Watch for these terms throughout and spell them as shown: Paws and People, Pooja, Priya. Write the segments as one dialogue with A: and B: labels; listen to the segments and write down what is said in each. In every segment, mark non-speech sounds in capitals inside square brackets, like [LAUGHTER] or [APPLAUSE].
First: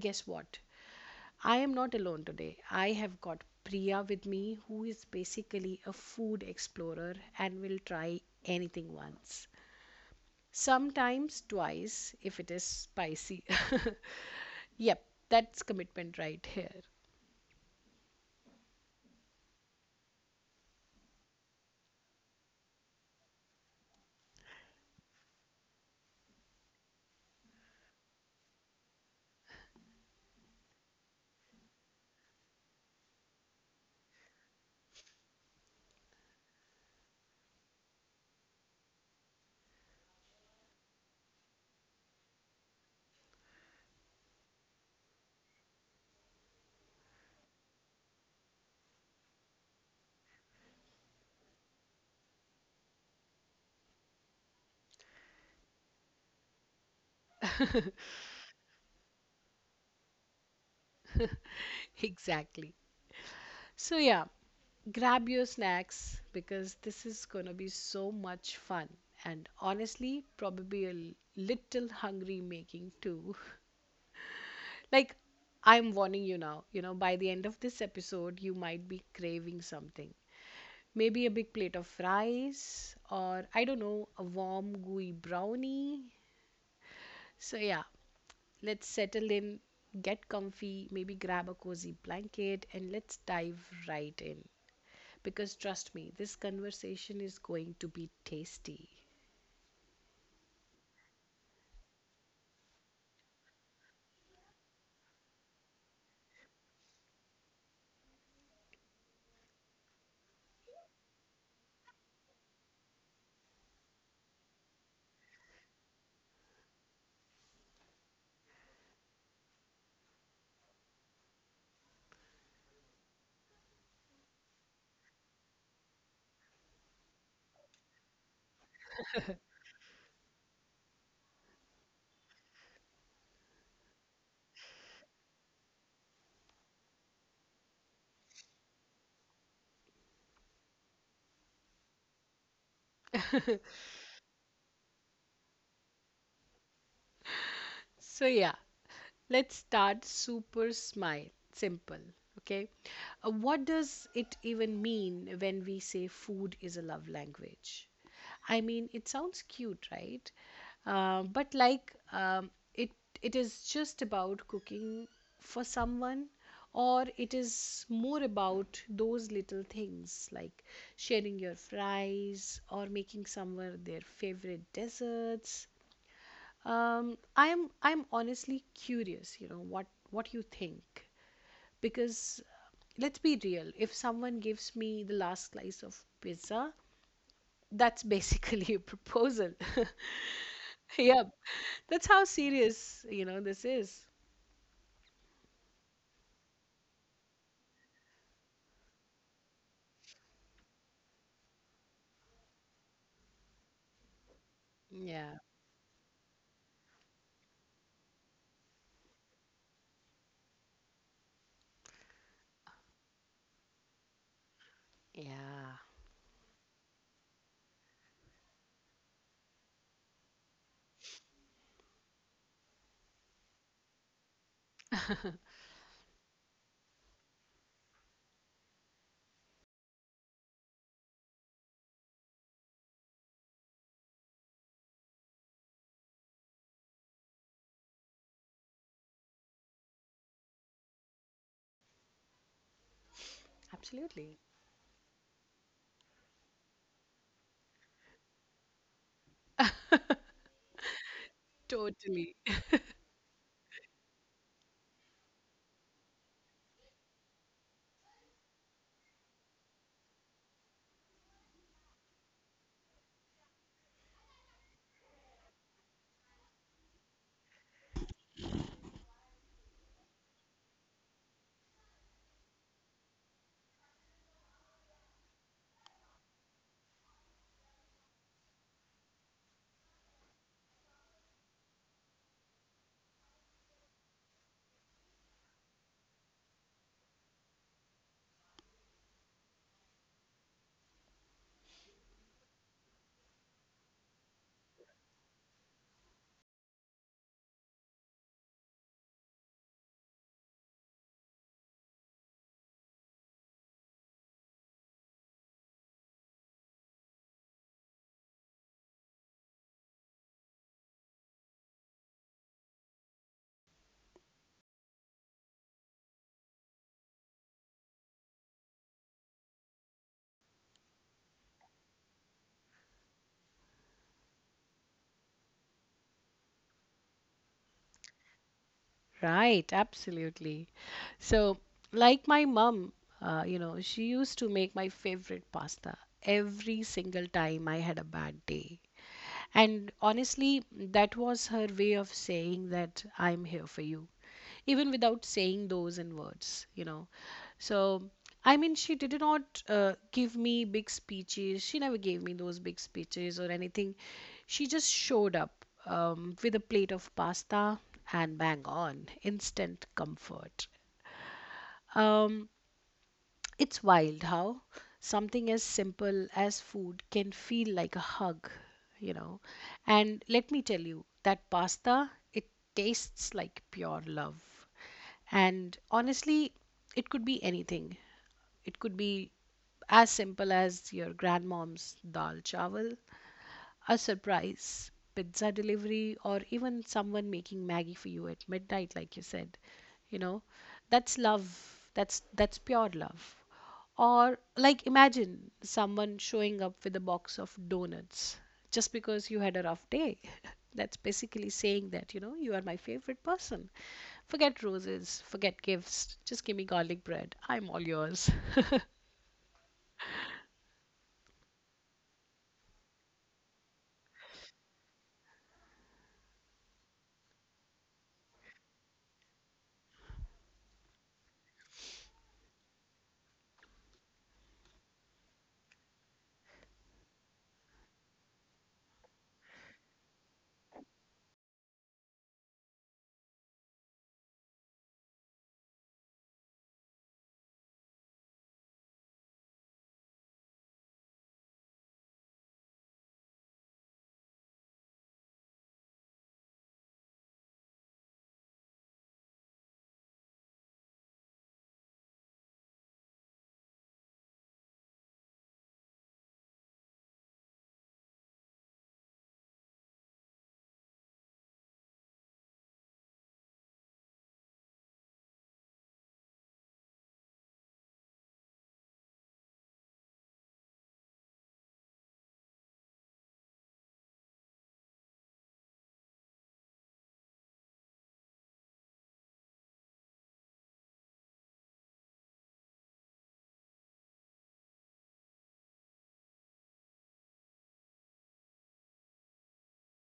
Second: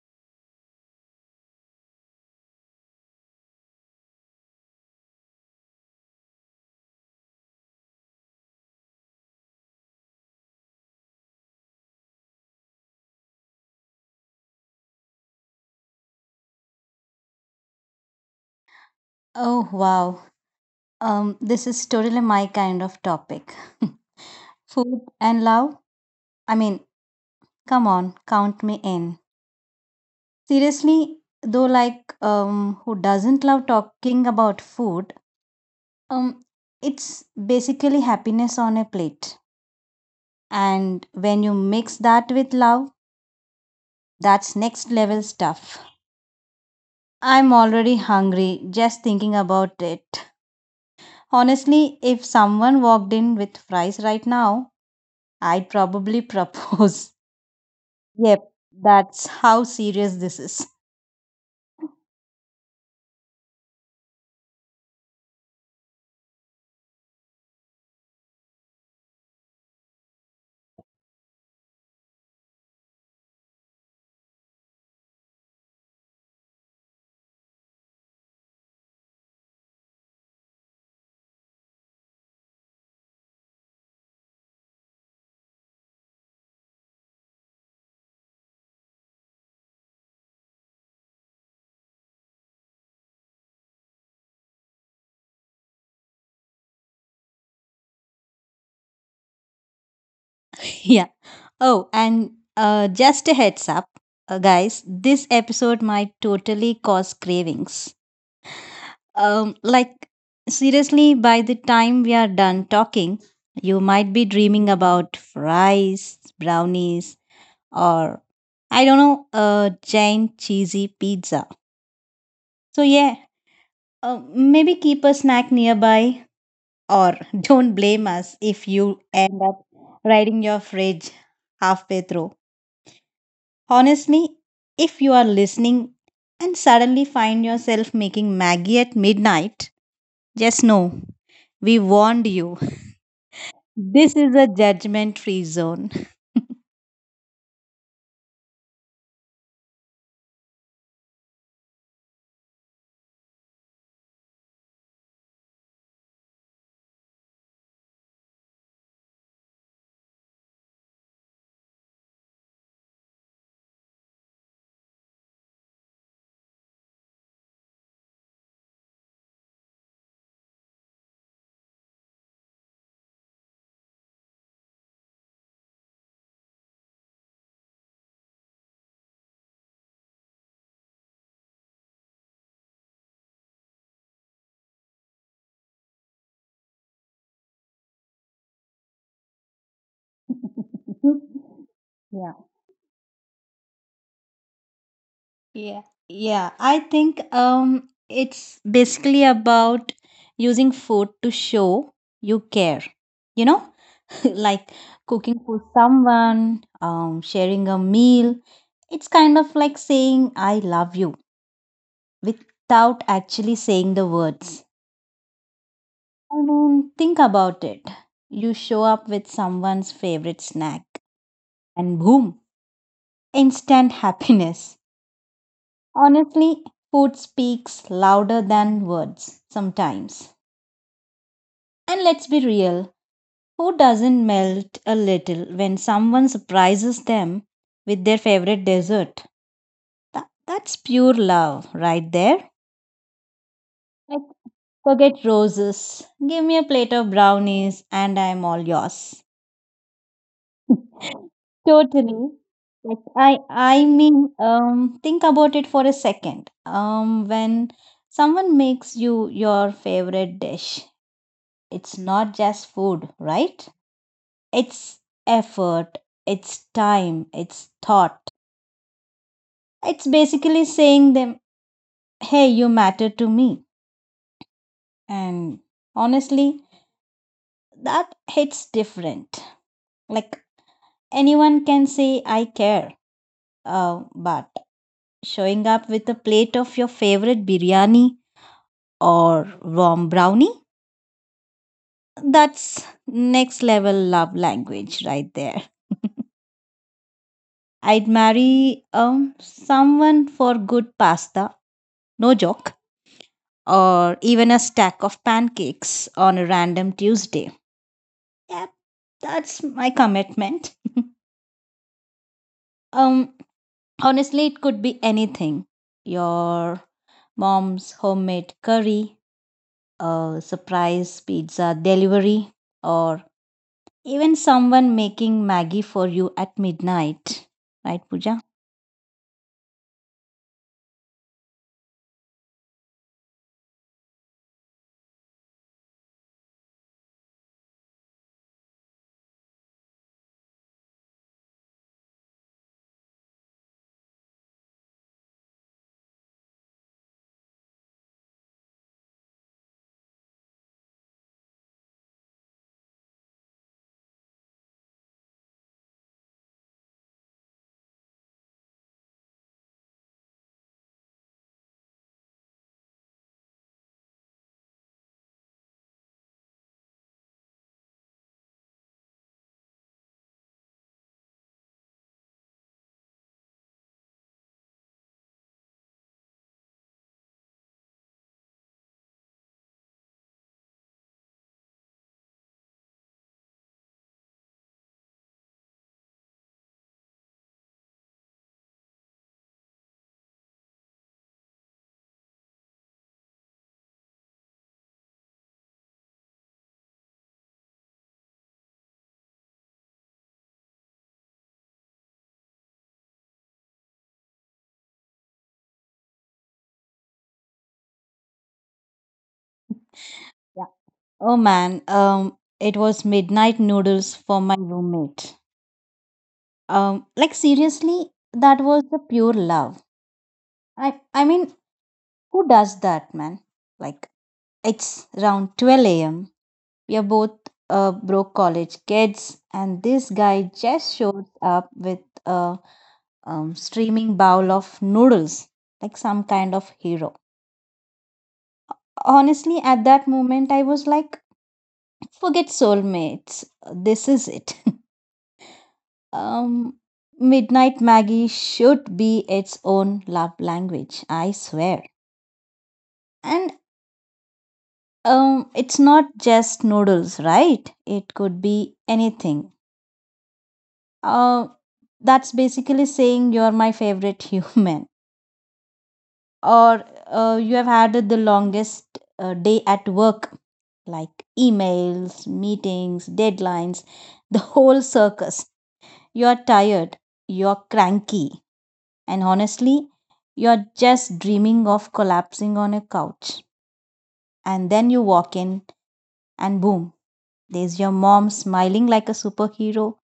A: guess what? I am not alone today. I have got Priya with me, who is basically a food explorer and will try anything once. Sometimes twice if it is spicy. [LAUGHS] Yep, that's commitment right here.
B: Oh, wow. This is totally my kind of topic. [LAUGHS] Food and love? I mean, come on, count me in. Seriously, though, like, who doesn't love talking about food? Um, it's basically happiness on a plate. And when you mix that with love, that's next level stuff. I'm already hungry just thinking about it. Honestly, if someone walked in with fries right now, I'd probably propose. [LAUGHS] Yep, that's how serious this is.
A: [LAUGHS] Exactly. So, yeah, grab your snacks because this is going to be so much fun and honestly, probably a little hungry making too. [LAUGHS] Like, I'm warning you now, you know, by the end of this episode, you might be craving something. Maybe a big plate of rice or, I don't know, a warm, gooey brownie. So, yeah, let's settle in, get comfy, maybe grab a cozy blanket, and let's dive right in, because trust me, this conversation is going to be tasty.
B: [LAUGHS] Yeah. Oh, and just a heads up, guys, this episode might totally cause cravings. Um, like, seriously, by the time we are done talking, you might be dreaming about fries, brownies, or I don't know, a giant cheesy pizza. So, yeah, maybe keep a snack nearby. Or don't blame us if you end up riding your fridge halfway through. Honestly, if you are listening and suddenly find yourself making Maggie at midnight, just know we warned you. This is a judgment free zone. [LAUGHS]
A: So, yeah, let's start super smile simple. Okay. What does it even mean when we say food is a love language? I mean, it sounds cute, right? But like, it is just about cooking for someone, or it is more about those little things like sharing your fries or making someone their favorite desserts. I'm honestly curious, you know, what you think, because let's be real, if someone gives me the last slice of pizza, that's basically [LAUGHS] a proposal. [LAUGHS] Yeah, that's how
B: Yeah.
A: serious, you know, this is.
B: Yeah. Yeah. I think it's basically about using food to show you care. You know? [LAUGHS] Like
A: Yeah.
B: cooking for someone, sharing a meal. It's kind of like saying, I love you without actually saying the words.
A: Yeah,
B: I mean, think about it. You show up with someone's favorite snack, and boom, instant [LAUGHS] happiness. Honestly, food speaks louder than words sometimes. And let's be real. Who doesn't melt a little when someone surprises them with their favorite dessert? That's pure love right there. Like,
A: absolutely.
B: forget roses. Give me a plate of brownies and I'm all yours. [LAUGHS] Totally.
A: Totally.
B: Like, I mean, think about it for a second. When someone makes you your favorite dish, it's not just food, right? It's effort, it's time, it's thought. It's basically saying them, hey, you matter to me. And honestly, that hits different. Like anyone can say, I care. But showing up with a plate of your favorite biryani or warm brownie, that's next level love language right there. [LAUGHS] I'd marry someone for good pasta. No joke. Or even a stack of pancakes on a random Tuesday. Yep, that's my commitment. [LAUGHS] um, honestly, it could be anything, your mom's homemade curry, a surprise pizza delivery, or even someone making Maggie for you at midnight. Right, Pooja?
A: Right, absolutely. So, like my mom, you know, she used to make my favorite pasta every single time I had a bad day. And honestly, that was her way of saying that I'm here for you, even without saying those in words, you know. So, I mean, she did not give me big speeches. She never gave me those big speeches or anything. She just showed up with a plate of pasta, and bang on, instant comfort. Um, it's wild how something as simple as food can feel like a hug, you know. And let me tell you, that pasta, it tastes like pure love. And honestly, it could be anything. It could be as simple as your grandmom's dal chawal, a surprise pizza delivery, or even someone making maggie for you at midnight, like you said, you know. That's love. That's pure love. Or like, imagine someone showing up with a box of donuts just because you had a rough day. [LAUGHS] That's basically saying that, you know, you are my favorite person. Forget roses, forget gifts, just give me garlic bread, I'm all yours.
B: Yeah. Oh man, it was midnight noodles for my roommate. Like seriously, that was the pure love. I mean, who does that, man? Like, it's around 12 a.m. We are both broke college kids, and this guy just showed up with a streaming bowl of noodles, like some kind of hero. Honestly, at that moment, I was like, forget soulmates, this is it. [LAUGHS] um, Midnight Maggie should be its own love language, I swear. And it's not just noodles, right? It could be anything. Uh, that's basically saying you're my favorite [LAUGHS] human, or you have had the longest day at work, like emails, meetings, deadlines, [LAUGHS] the whole circus. You're tired, you're cranky, and honestly, you're just dreaming of collapsing on a couch. And then you walk in, and boom, there's your mom smiling like a superhero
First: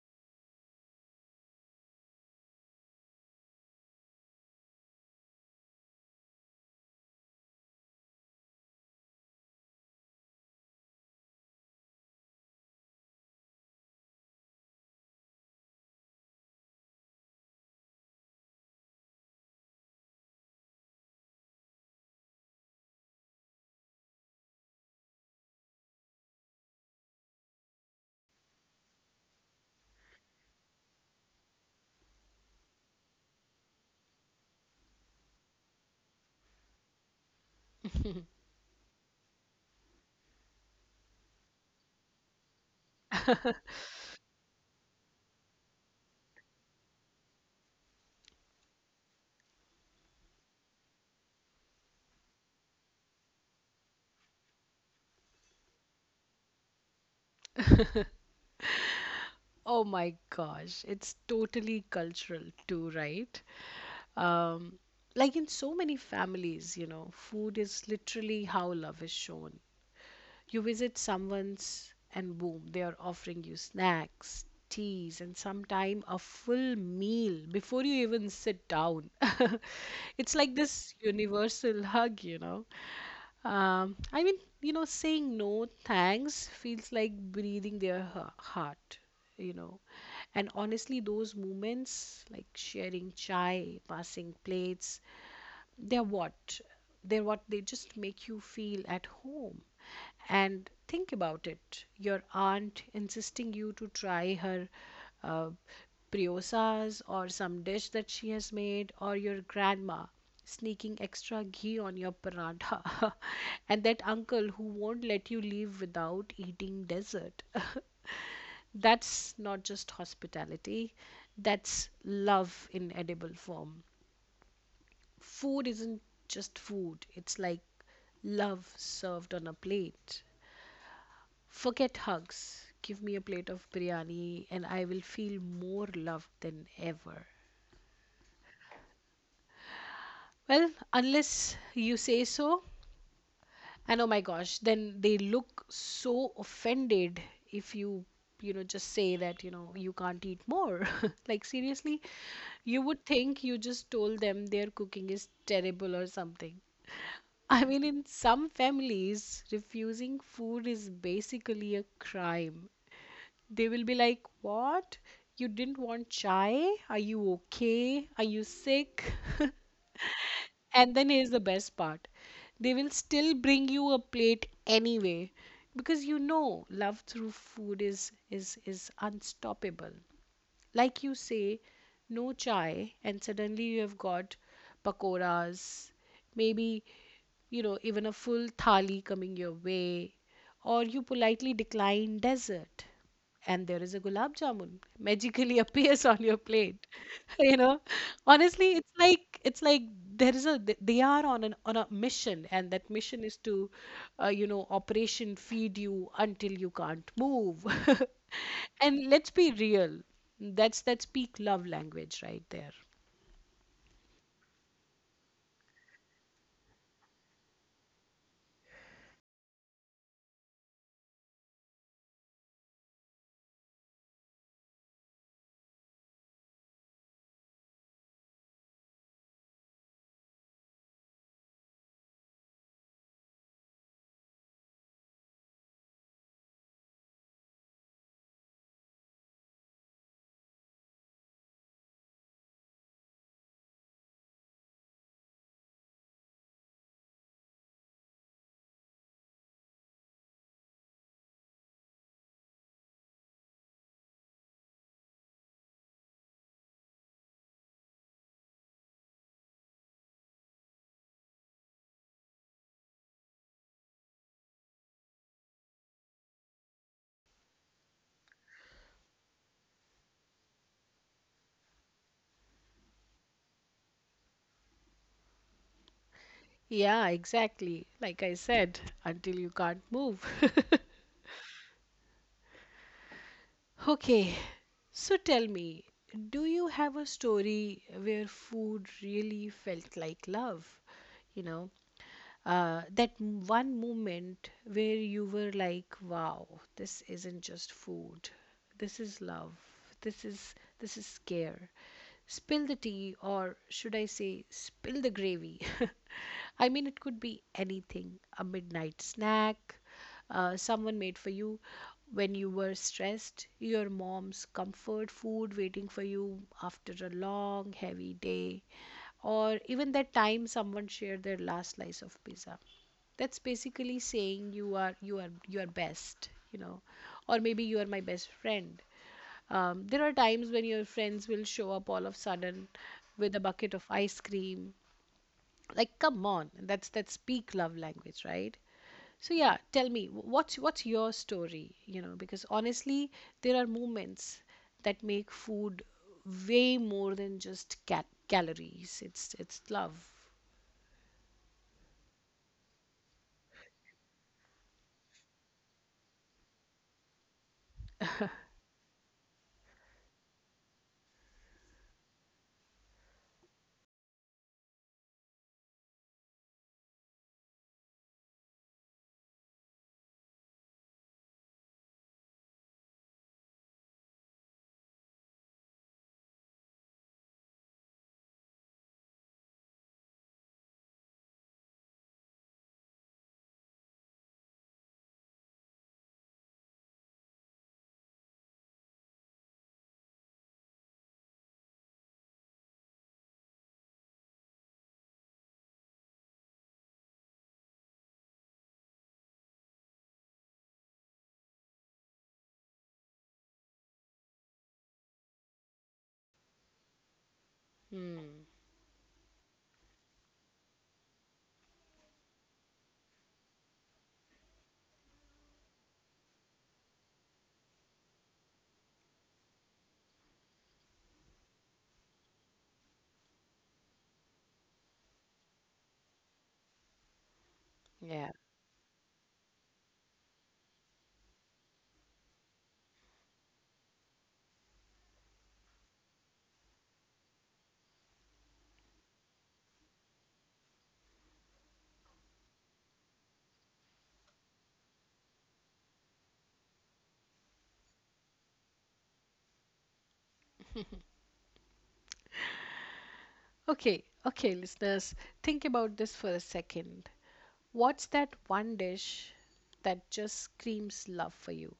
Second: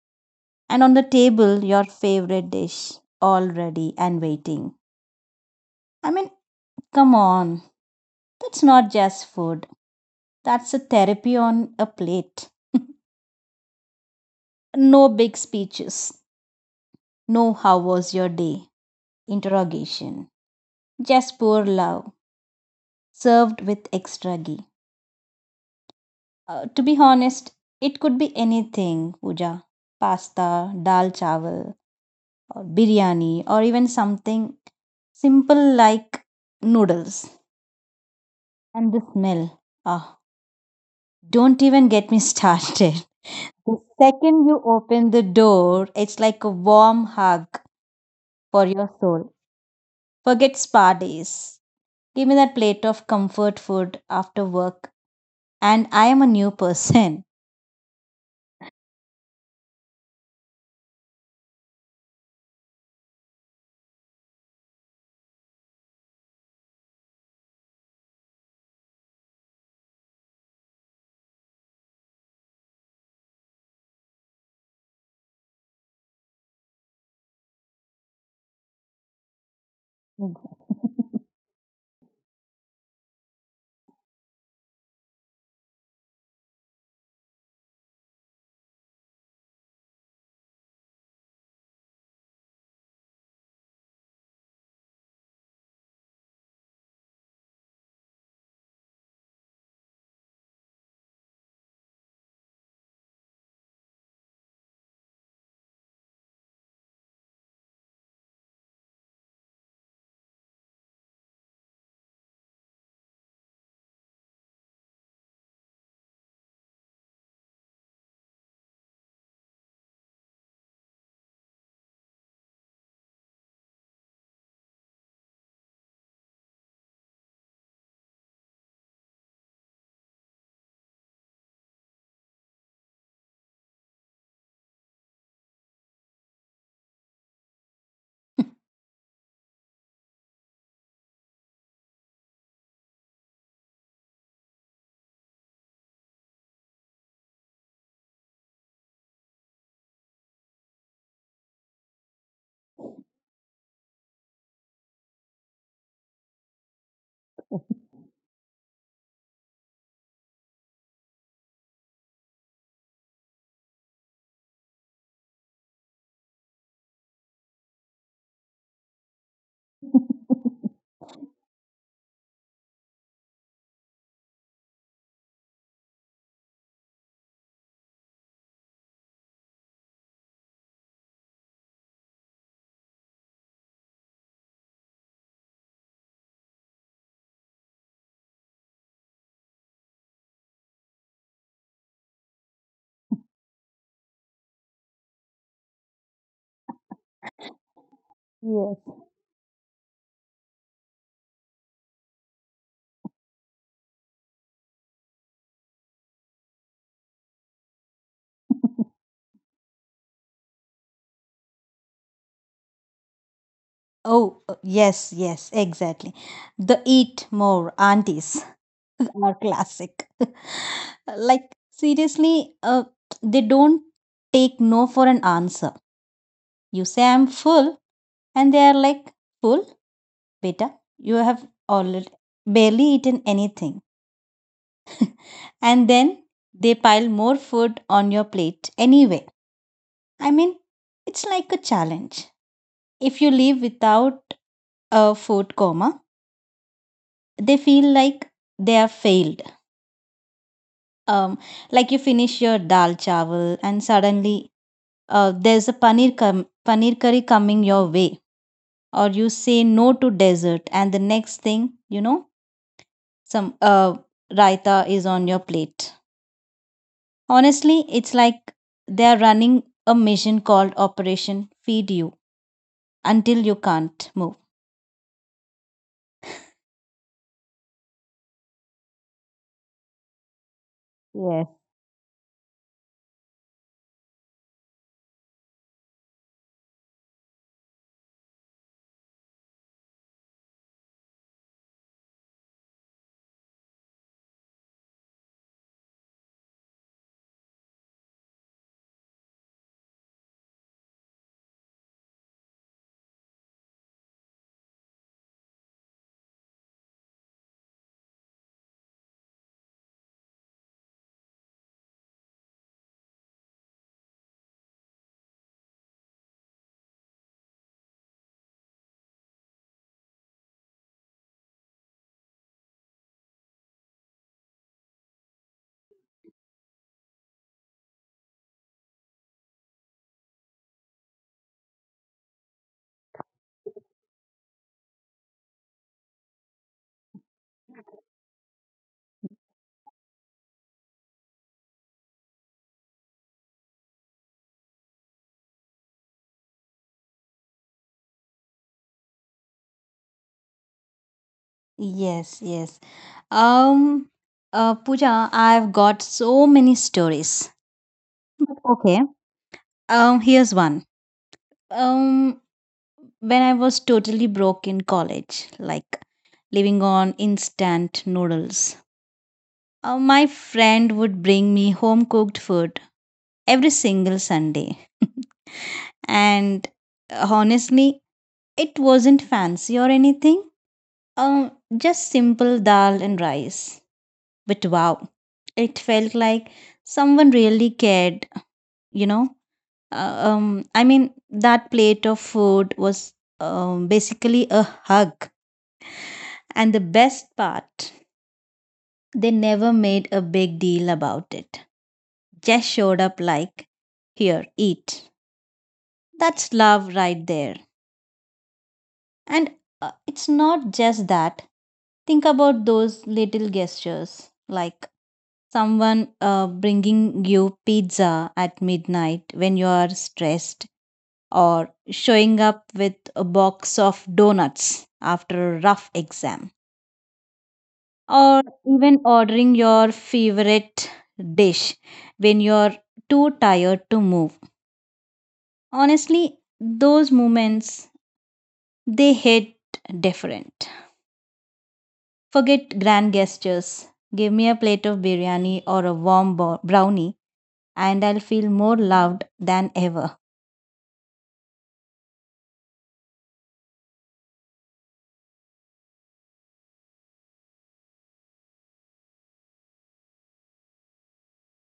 B: and on the table your favorite dish all ready and waiting. I mean, come on, that's not just food. That's a therapy on a plate. [LAUGHS] No big speeches. No how was your day? Interrogation. Just pure love, served with extra ghee. To be honest, it could be anything, Pooja. Pasta, dal chawal, or biryani, or even something simple like noodles. And the smell. Ah, don't even get me started. [LAUGHS] The second you open the door, it's like a warm hug for your soul. Forget spa days. Give me that plate of comfort food after work, and I am a new person.
A: [LAUGHS] Oh my gosh, it's totally cultural too, right? Um, like, in so many families, you know, food is literally how love is shown. You visit someone's and boom, they are offering you snacks, teas, and sometime a full meal before you even sit down. [LAUGHS] It's like
B: Exactly.
A: this
B: [LAUGHS]
A: universal hug, you know. I mean, you know, saying no thanks feels like breathing their heart, you know. And honestly, those moments, like sharing chai, passing plates, they're what they're what they just make you feel at home. And think about it, your aunt insisting you to try her uh, briosas or some dish that she has made, or your grandma sneaking extra ghee on your paratha, [LAUGHS] and that uncle who won't let you leave without eating dessert. [LAUGHS] That's not just hospitality, that's love in edible form. Food isn't just food, it's like love served on a plate. Forget hugs. Give me a plate of biryani and I will feel more loved than ever. Well, unless you say so. And oh my gosh, then they look so offended if you, you know, just say that, you know, you can't eat more. [LAUGHS] Like, seriously, you would think you just told them their cooking is terrible or something. I mean, in some families, refusing food is basically a crime. They will be like, "What? You didn't want chai? Are you okay? Are you sick?" [LAUGHS] And then here's the best part, they will still bring you a plate anyway, because, you know, love through food is unstoppable. Like, you say no chai, and suddenly you have got pakoras, maybe, you know, even a full thali coming your way. Or you politely decline dessert, and there is a gulab jamun magically [LAUGHS] appears on your plate. [LAUGHS] You know, honestly,
B: Yes.
A: it's like there is a th- they are on an on a mission, and that mission is to, you know, operation feed you until you can't move. [LAUGHS] And let's be real. That's peak love language right there.
B: Oh, yes, yes, exactly. The eat more aunties [LAUGHS] are classic. Like, seriously, they don't take no for an answer. You say, I'm full, and they are like, full, beta, you have already barely eaten anything. And then they pile more food on your plate anyway. I mean, it's like a challenge. If you leave without a food coma, they feel like they have failed. Um, like you finish your dal chawal and suddenly there's a paneer curry coming your way, or you say no to dessert and the next thing you know some raita is on your plate. Honestly, it's like they are running a mission called operation feed you until you can't move.
A: Yeah, exactly. Like I said, until you can't move.
B: Yes.
A: Okay, so tell me, do you have a story where food really felt like love? You know, that one moment where you were like, wow, this isn't just food, this is love, this is this is care. Spill the tea, or should I say, spill the gravy. [LAUGHS] I mean, it could be anything. A midnight snack someone made for you when you were stressed, your mom's comfort food waiting for you after a long heavy day, or even that time someone shared their last slice of pizza. That's basically saying you are best, you know, or maybe you are my best friend. There are times when your friends will show up all of a sudden with a bucket of ice cream. Like, come on, that's that speak love language, right? So, yeah, tell me, what's your story, you know, because honestly, there are moments that make food way more than just cat calories. It's love.
B: Yes, yes. um Pooja, I've got so many stories. But okay, here's one. um when I was totally broke in college, like living on instant noodles. My friend would bring me home cooked food every single Sunday. [LAUGHS] And honestly, it wasn't fancy or anything, um, just simple dal and rice. But wow, it felt like someone really cared, you know. I mean, that plate of food was basically a hug. And the best part, they never made a big deal about it. Just showed up like, here, eat. That's love right there.
A: Hmm.
B: And it's not just that. Think about those little gestures, like someone bringing you pizza at midnight when you are stressed, or showing up with a box of donuts after a rough exam,
A: Yeah.
B: or even ordering your favorite dish when you're too tired to move. Honestly, those moments, they hit different. Forget grand gestures. Give me a plate of biryani or a brownie and I'll feel more loved than ever.
A: Okay. Okay, listeners, think about this for a second. What's that one dish that just screams love for you?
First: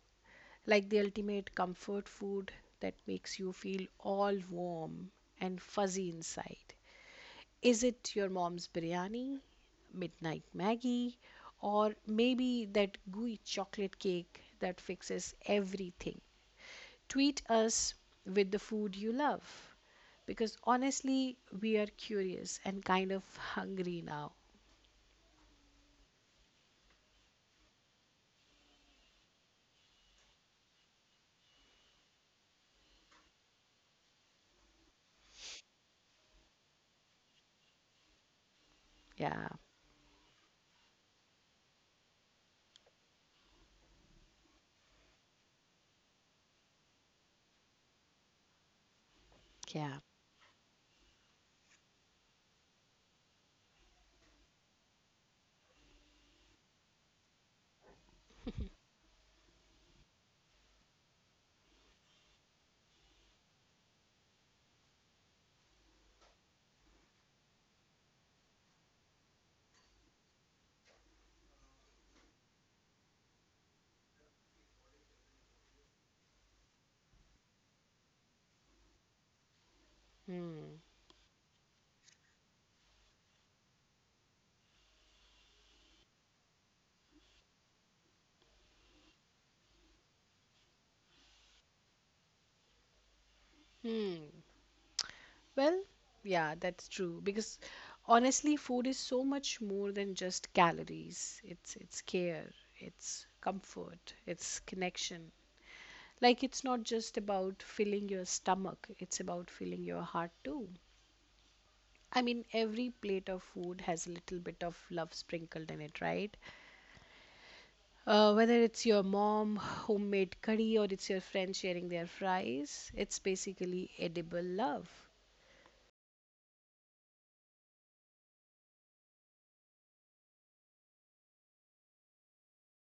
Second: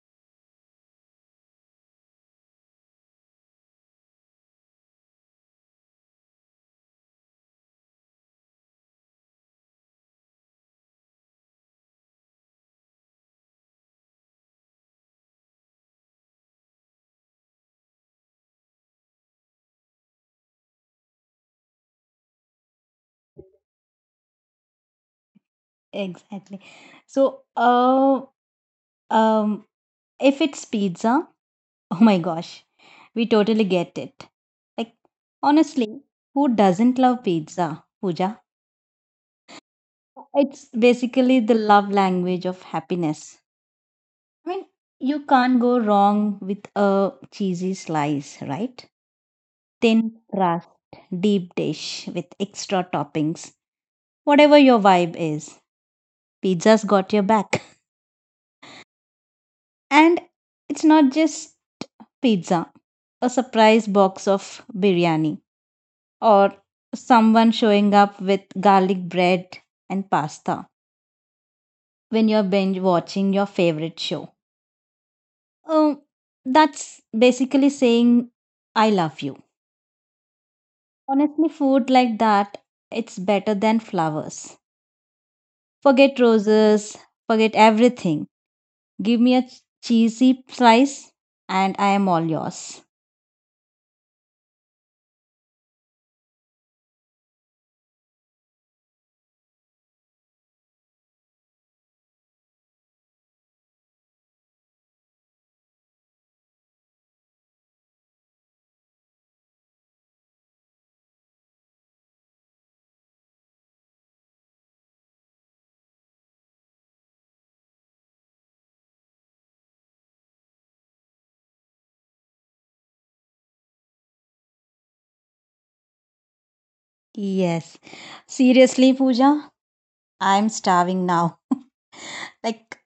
A: Like the ultimate comfort food that makes you feel all warm and fuzzy inside. Is it your mom's biryani, midnight Maggie, or maybe that gooey chocolate cake that fixes everything? Tweet us with the food you love, because honestly, we are curious and kind of hungry now.
B: Exactly. So, um if it's pizza, oh my gosh, we totally get it. Like, honestly, who doesn't love pizza, Pooja?
A: Yeah,
B: It's basically the love language of happiness. I mean, you can't go wrong with a cheesy slice, right?
A: yeah.
B: Thin crust, deep dish with extra toppings. Whatever your vibe is, pizza's got your back. And it's not just pizza, a surprise box of biryani or someone showing up with garlic bread and pasta when you're binge watching your favorite show. Um, that's basically saying, I love you.
A: Hmm.
B: Honestly, food like that, it's better than flowers. Forget roses, forget everything. Give me a cheesy slice and I am all yours.
A: Hmm. Well, yeah, that's true, because honestly, food is so much more than just calories. It's care, it's comfort, it's connection. Like, it's not just about filling your stomach, it's about filling your heart too. I mean, every plate of food has a little bit of love sprinkled in it, right? Whether it's your mom homemade curry or it's your friend sharing their fries, it's basically edible love.
B: Yes. Seriously, Pooja, I'm starving now. Like,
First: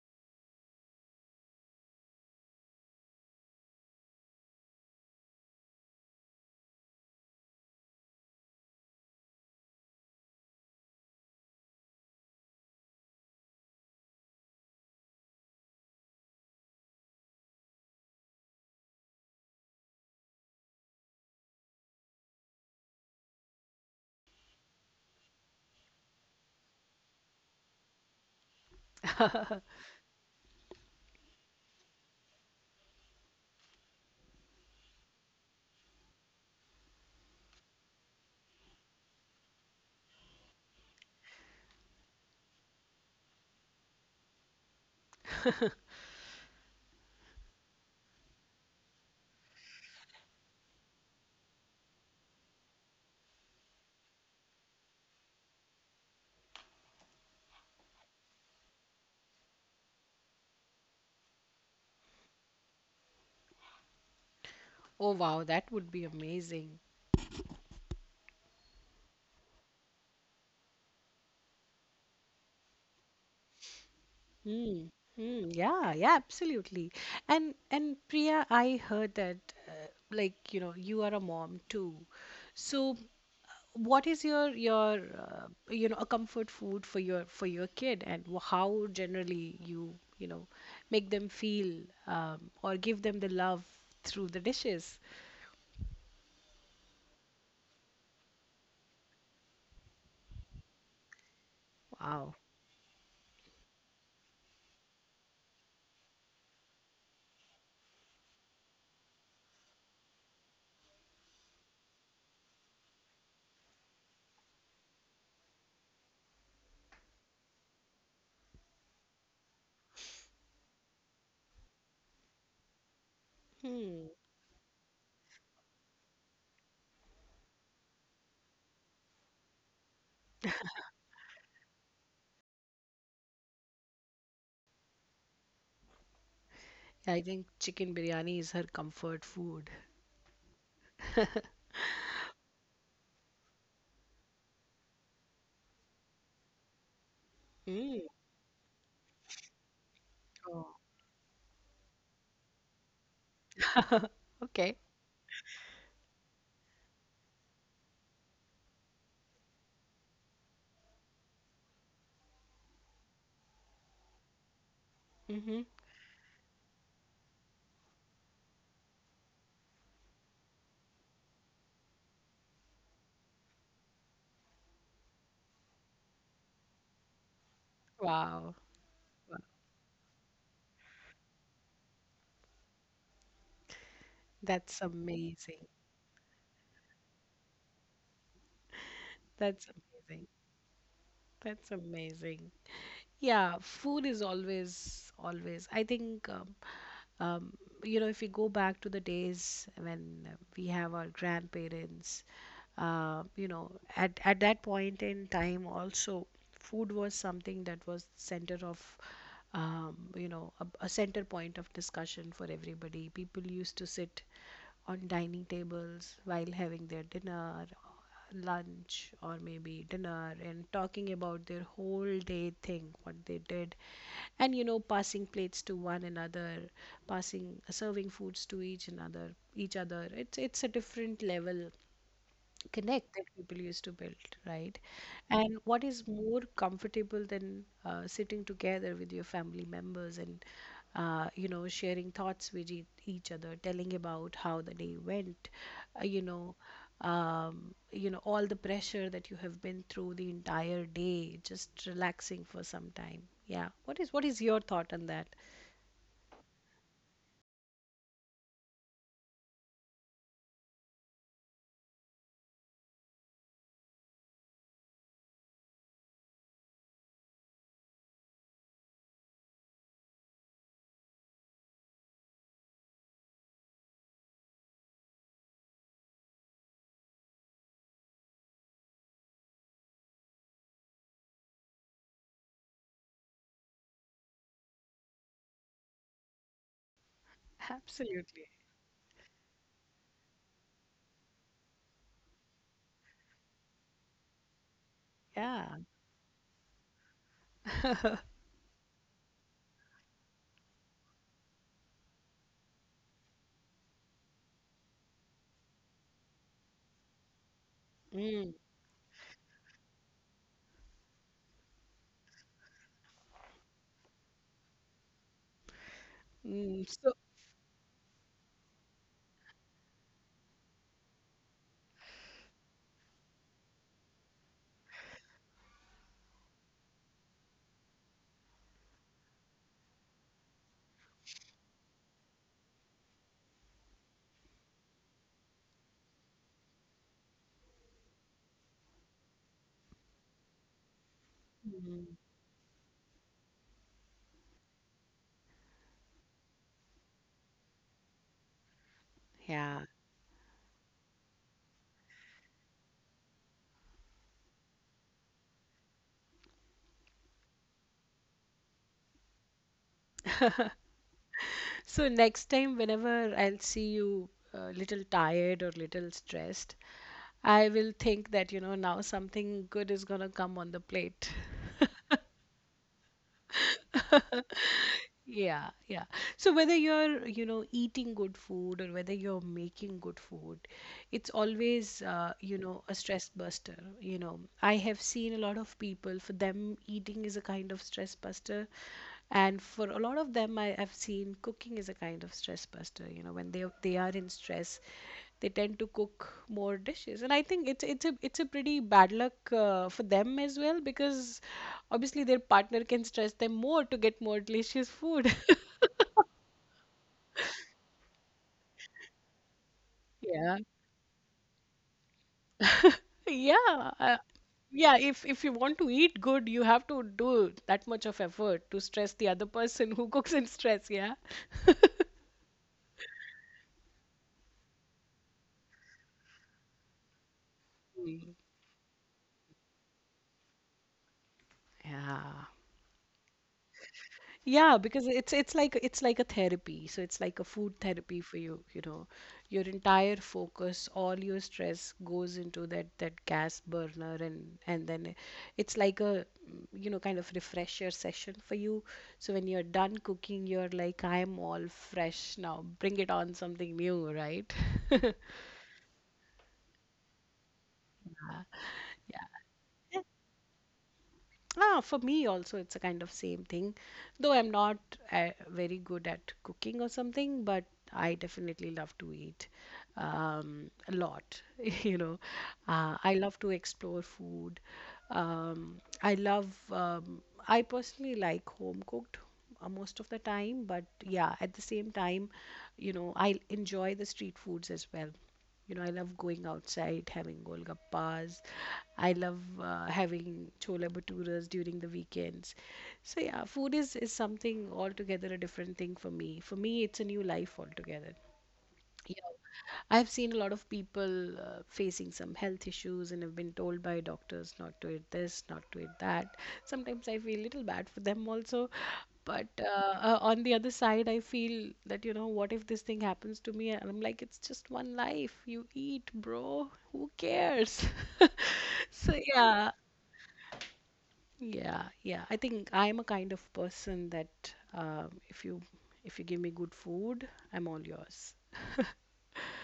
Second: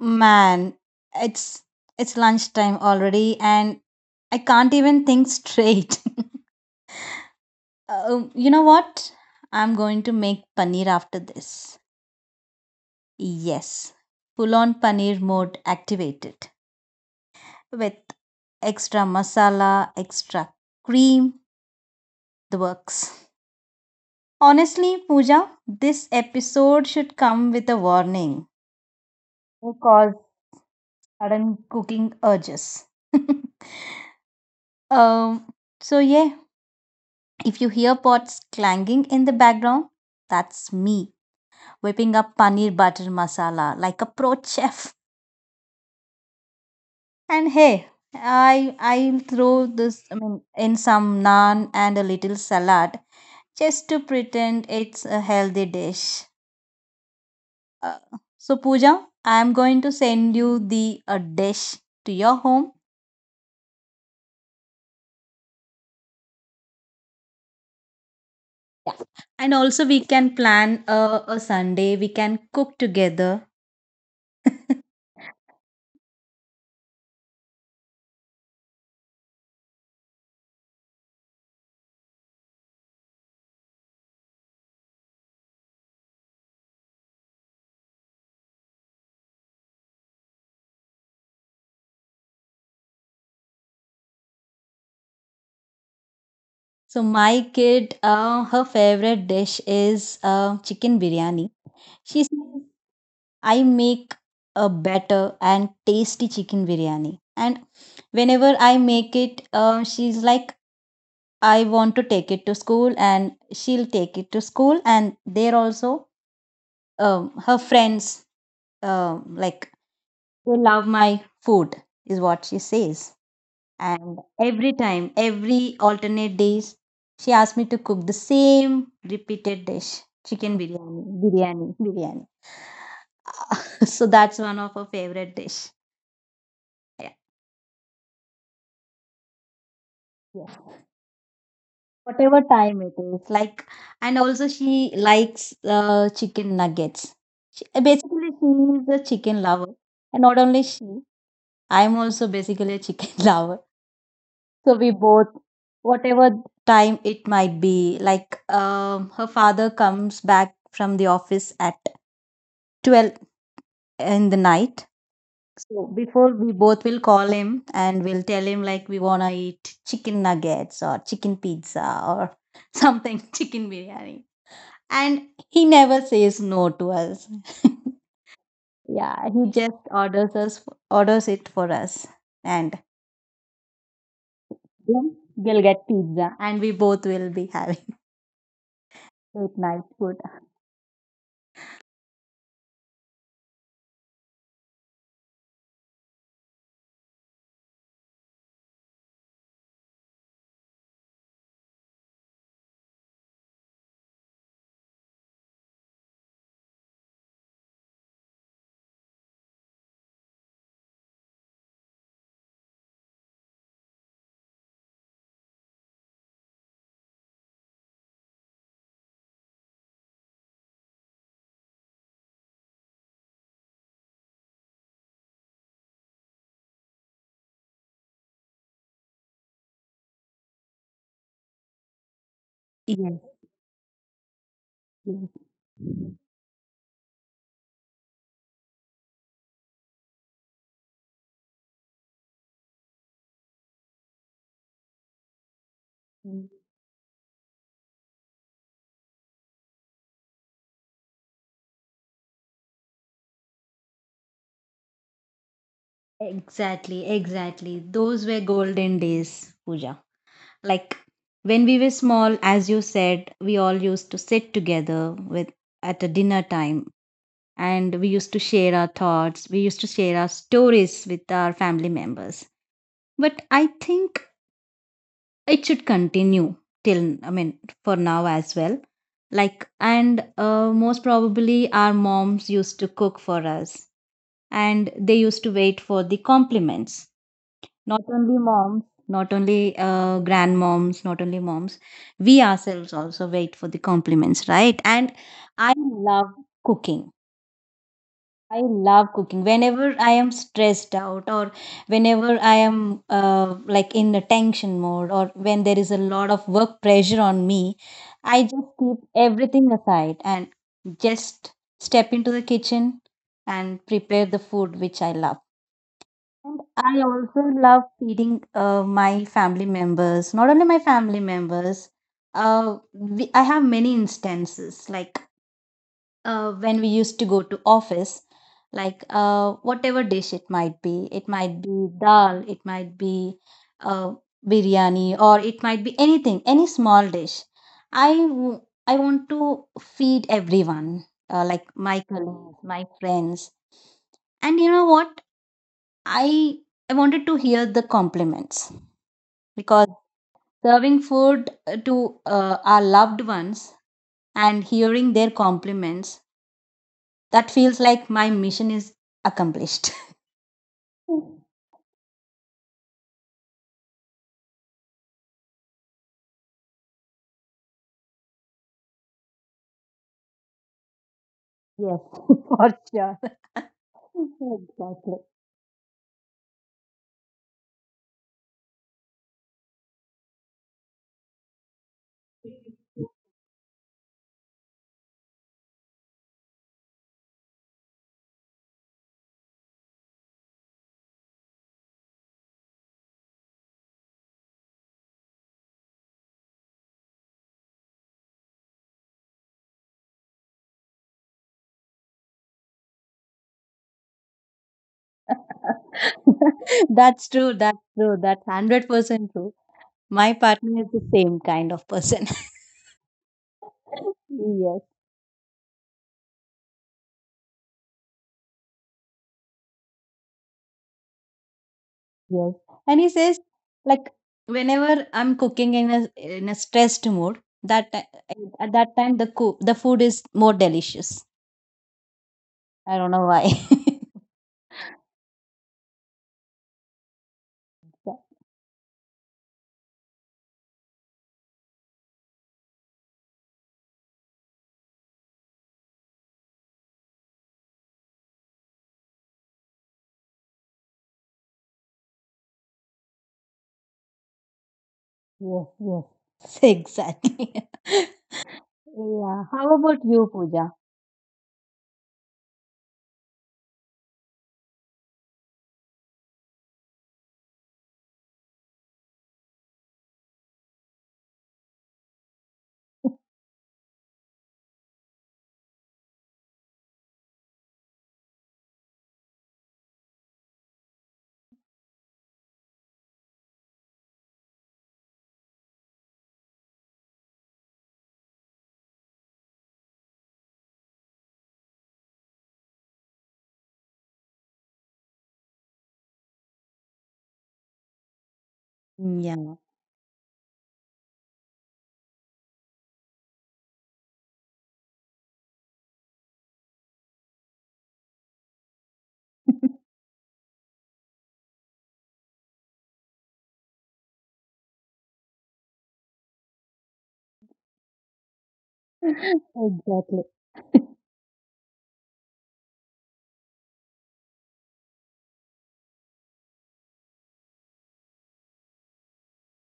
B: man, it's it's lunchtime already, and I can't even think straight. [LAUGHS] You know what? I'm going to make paneer after this. Yes, full on paneer mode activated with extra masala, extra cream, the works. Honestly, Pooja, this episode should come with a warning because sudden cooking urges. [LAUGHS] um, so yeah, if you hear pots clanging in the background, that's me whipping up paneer butter masala like a pro chef. And hey, I I'll throw this I mean, in some naan and a little salad just to pretend it's a healthy dish. Uh, so Pooja, I'm going to send you the a dish to your home,
A: Oh wow, that would be amazing.
B: and also we can plan a Sunday. We can cook together. [LAUGHS]
A: Hmm. Hmm. Yeah, yeah, absolutely. And Priya, I heard that like, you know, you are a mom too. So what is your you know, a comfort food for your kid, and how generally you, you know, make them feel or give them the love through the dishes?
B: So my kid, her favorite dish is chicken biryani. She
A: Wow.
B: says, I make a better and tasty chicken biryani. And whenever I make it, she's like, I want to take it to school, and she'll take it to school. And there also, her friends, like, they love my food, is what she says.
A: Hmm.
B: And every time, every alternate days, she asked me to cook the same repeated dish, chicken biryani, biryani, biryani. [LAUGHS] So that's one of her favorite dish. Yeah.
A: I think chicken biryani is her comfort food.
B: Yes. Whatever time it is, like, and also she likes chicken nuggets. She,
A: Mm.
B: basically, she is a chicken lover, and not only
A: Oh,
B: she, I'm also basically a chicken [LAUGHS] lover. So
A: okay.
B: we both, whatever time it might be, like her father comes back from the office at 12 in the night.
A: Mm-hmm.
B: So before we both will call him and we'll tell him like we wanna eat chicken nuggets or chicken pizza or [LAUGHS] something, chicken biryani. And he never says no to us.
A: Wow.
B: [LAUGHS] Yeah, he just orders it for us and
A: That's
B: then we'll
A: amazing.
B: get pizza and we both will be having late
A: That's
B: night food.
A: amazing. That's amazing. Yeah, food is always, always. I think Um, you know, if we go back to the days when we have our grandparents, you know, at that point in time also, food was something that was center of, you know, a center point of discussion for everybody. People used to sit on dining tables while having their dinner, lunch, or maybe dinner, and talking about their whole day thing, what they did, and you know, passing plates to one another, passing, serving foods to each other. It's a different level connect that
B: Yes,
A: people used to build, right?
B: yes.
A: And what is more comfortable than sitting together with your family members and, you know, sharing thoughts with each other, telling about how the day went, uh, you
B: Mm.
A: know, you know, all the pressure that you have been through the entire day, just relaxing for some time. Yeah. What is your thought on that?
B: Exactly, exactly. Those were golden days, Pooja. Like when we were small, as you said, we all used to sit together with at a dinner time and we used to share our thoughts, we used to share our stories with our family members. But I think it should continue till I mean for now as well. Like and most probably our moms used to cook for us and they used to wait for the compliments. Not only
A: Absolutely.
B: moms, not only grandmoms, not only moms, we ourselves also wait for the compliments, right? And I
A: Yeah.
B: love cooking.
A: [LAUGHS]
B: I love cooking. Whenever I am stressed out, or whenever I am like in a tension mode, or when there is a lot of work pressure on me, I
A: Mm,
B: just keep everything aside and just step into the kitchen and prepare the food which I love. And
A: mm,
B: I
A: so,
B: also love feeding my family members, not only my family members. I have many instances, like when we used to go to office, like whatever dish it might be dal, it might be uh, biryani, or it might be anything, any small dish. I w- I want to feed everyone, like my
A: mm,
B: colleagues, my friends, and you know what? I I wanted to hear the compliments
A: yeah.
B: because serving food to our loved ones and hearing their compliments, that feels like my mission is accomplished.
A: [LAUGHS]
B: [LAUGHS]
A: So next time, whenever I'll see you little tired or little stressed, I will think that, you know, now something good is gonna come on the plate.
B: Yes, [LAUGHS] for sure. [LAUGHS]
A: [LAUGHS]
B: Exactly.
A: Yeah, yeah. So whether you're, you know, eating good food or whether you're making good food, it's always, you know, a stress buster. You know, I have seen a lot of people, for them, eating is a kind of stress buster. And for a lot of them, I've seen cooking is a kind of stress buster. You know, when they are in stress, they tend to cook more dishes, and I think it's a pretty bad luck for them as well because obviously their partner can stress them more to get more delicious food. [LAUGHS]
B: [LAUGHS] That's true. That's true. That's 100% true. My
A: Yeah.
B: partner is the same kind of person. [LAUGHS]
A: Yeah,
B: Yes.
A: yeah. If you want to eat good, you have to do that much of effort to stress the other person who [LAUGHS] cooks in stress. Yeah.
B: Yes. And he says, like, whenever I'm cooking in a stressed mood,
A: Mm.
B: at that time the food is more delicious.
A: Yeah.
B: I don't know why.
A: Yeah, because it's like a therapy. So it's like a food therapy for you, you know. Your entire focus, all your stress goes into that gas burner and then it's like a you know, kind of refresher session for you. So when you're done cooking, you're like, I'm all fresh now. Bring it on something new, right? [LAUGHS]
B: [LAUGHS] Yes, yes. [LAUGHS] Exactly. [LAUGHS]
A: Yeah.
B: Yeah. How about you, Pooja?
A: Ah, for me also, it's a kind of same thing. Though I'm not very good at cooking or something, but I definitely love to eat a lot. [LAUGHS] You know, I love to explore food. I love. I personally like home cooked most of the time, but yeah, at the same time, you know, I enjoy the street foods as well. You know, I love going outside, having golgappas. I love having chole bhaturas during the weekends. So yeah, food is something altogether a different thing for me. For me, it's a new life altogether. Yeah.
B: Yeah.
A: I've seen a lot of people facing some health issues and have been told by doctors not to eat this, not to eat that. Sometimes I feel a little bad for them also. But
B: [LAUGHS]
A: on the other side, I feel that, you know, what if this thing happens to me? And I'm like, it's just one life. You eat, bro. Who cares? [LAUGHS] So, yeah,
B: Exactly.
A: yeah, yeah. I think I'm a kind of person that if you give me good food, I'm all yours. [LAUGHS]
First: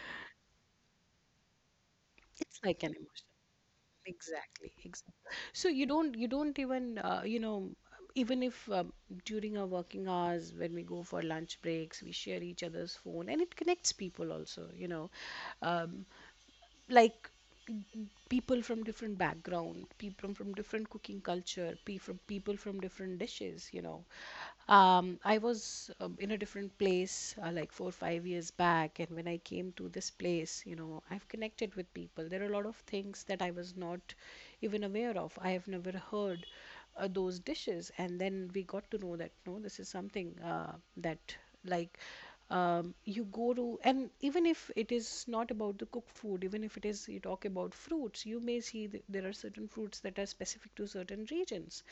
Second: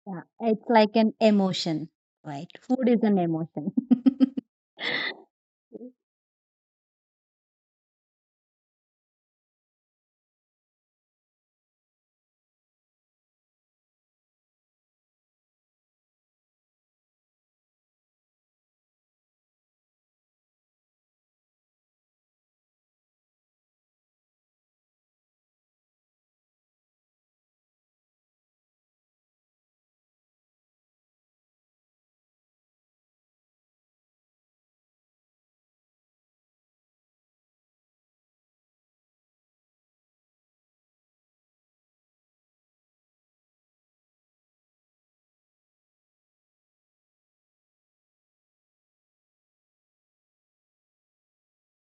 B: Yeah. It's like an emotion, right?
A: It's like
B: Food
A: an
B: is an
A: emotion.
B: emotion.
A: Exactly, exactly. So you
B: [LAUGHS]
A: don't you don't even you know, even if during our working hours, when we go for lunch breaks, we share each other's phone, and it connects people also, you know, um, like, people from different background, people from different cooking culture, from people from different dishes, you know, I was in a different place like 4 or 5 years back, and when I came to this place, you know, I've connected with people, there are a lot of things that I was not even aware of, I have never heard those dishes, and then we got to know that no, this is something that like, you go to, and even if it is not about the cooked food, even if it is, you talk about fruits, you may see that there are certain fruits that are specific to certain regions,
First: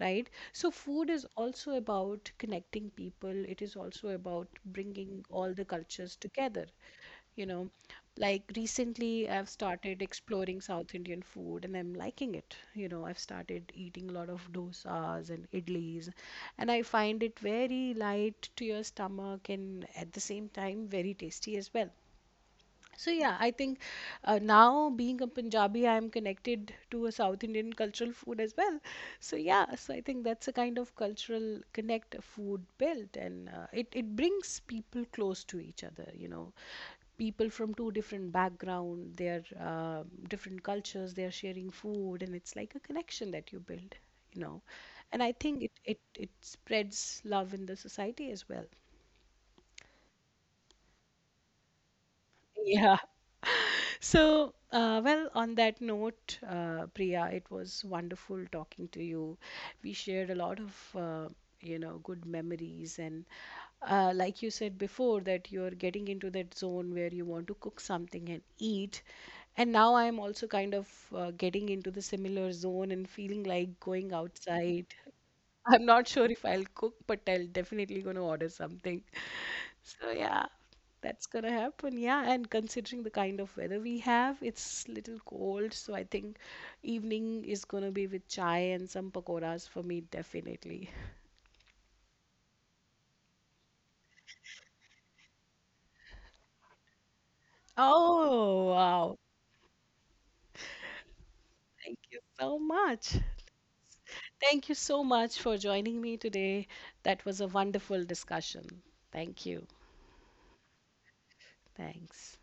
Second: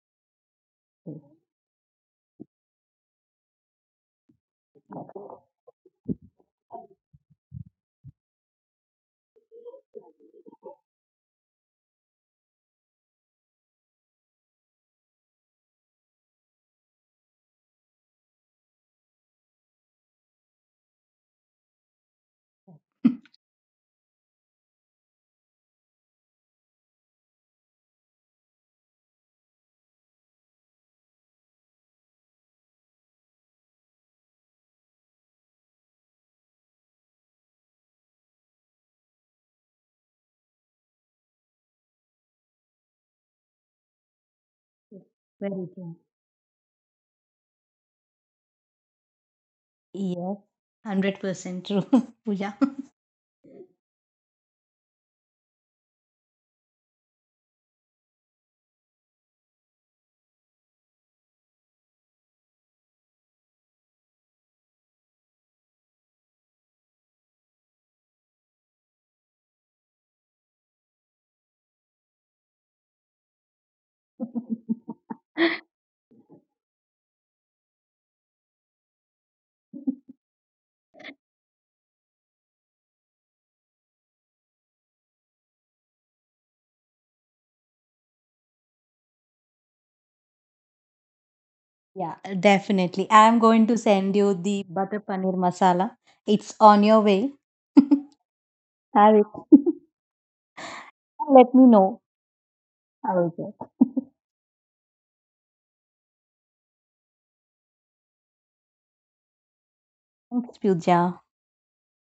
A: right? So food is also about connecting people, it is also about bringing all the cultures together,
B: [LAUGHS]
A: you know, like, recently I've started exploring south indian food, and I'm liking it, you know, I've started eating a lot of dosas and idlis, and I find it very light to your stomach, and at the same time very tasty as well. So yeah, I think now being a Punjabi, I am connected to a South Indian cultural food as well. So yeah, so I think that's a kind of cultural connect food built, and it brings people close to each other. You know, people from two different background, their uh, different cultures, they are sharing food, and it's like a connection that you build. You know, and I think
B: Very
A: it
B: true.
A: it it spreads love in the society as well.
B: Yes, 100% true, [LAUGHS] Pooja.
A: Yeah. [LAUGHS] So, well, on that note, Priya, it was wonderful talking to you. We shared a lot of, you know, good memories. And like you said before, that you're getting into that zone where you want to cook something and eat. And now I'm also kind of getting into the similar zone and feeling like going outside. I'm not sure if I'll cook, but I'll definitely gonna order something. [LAUGHS] So yeah, that's gonna happen. Yeah, and considering the kind of weather we have, it's little cold, so I think evening is gonna be with chai and some pakoras for me definitely.
B: Yeah, definitely. I'm going to send you the butter paneer masala. It's on your way.
A: Oh,
B: [LAUGHS] Have
A: wow.
B: it. [LAUGHS] Let me
A: Thank you
B: know
A: so much.
B: how is it. [LAUGHS]
A: Thank you so much for joining me today. That was a wonderful discussion. Thank you.
B: Thanks, Pooja.
A: Thanks.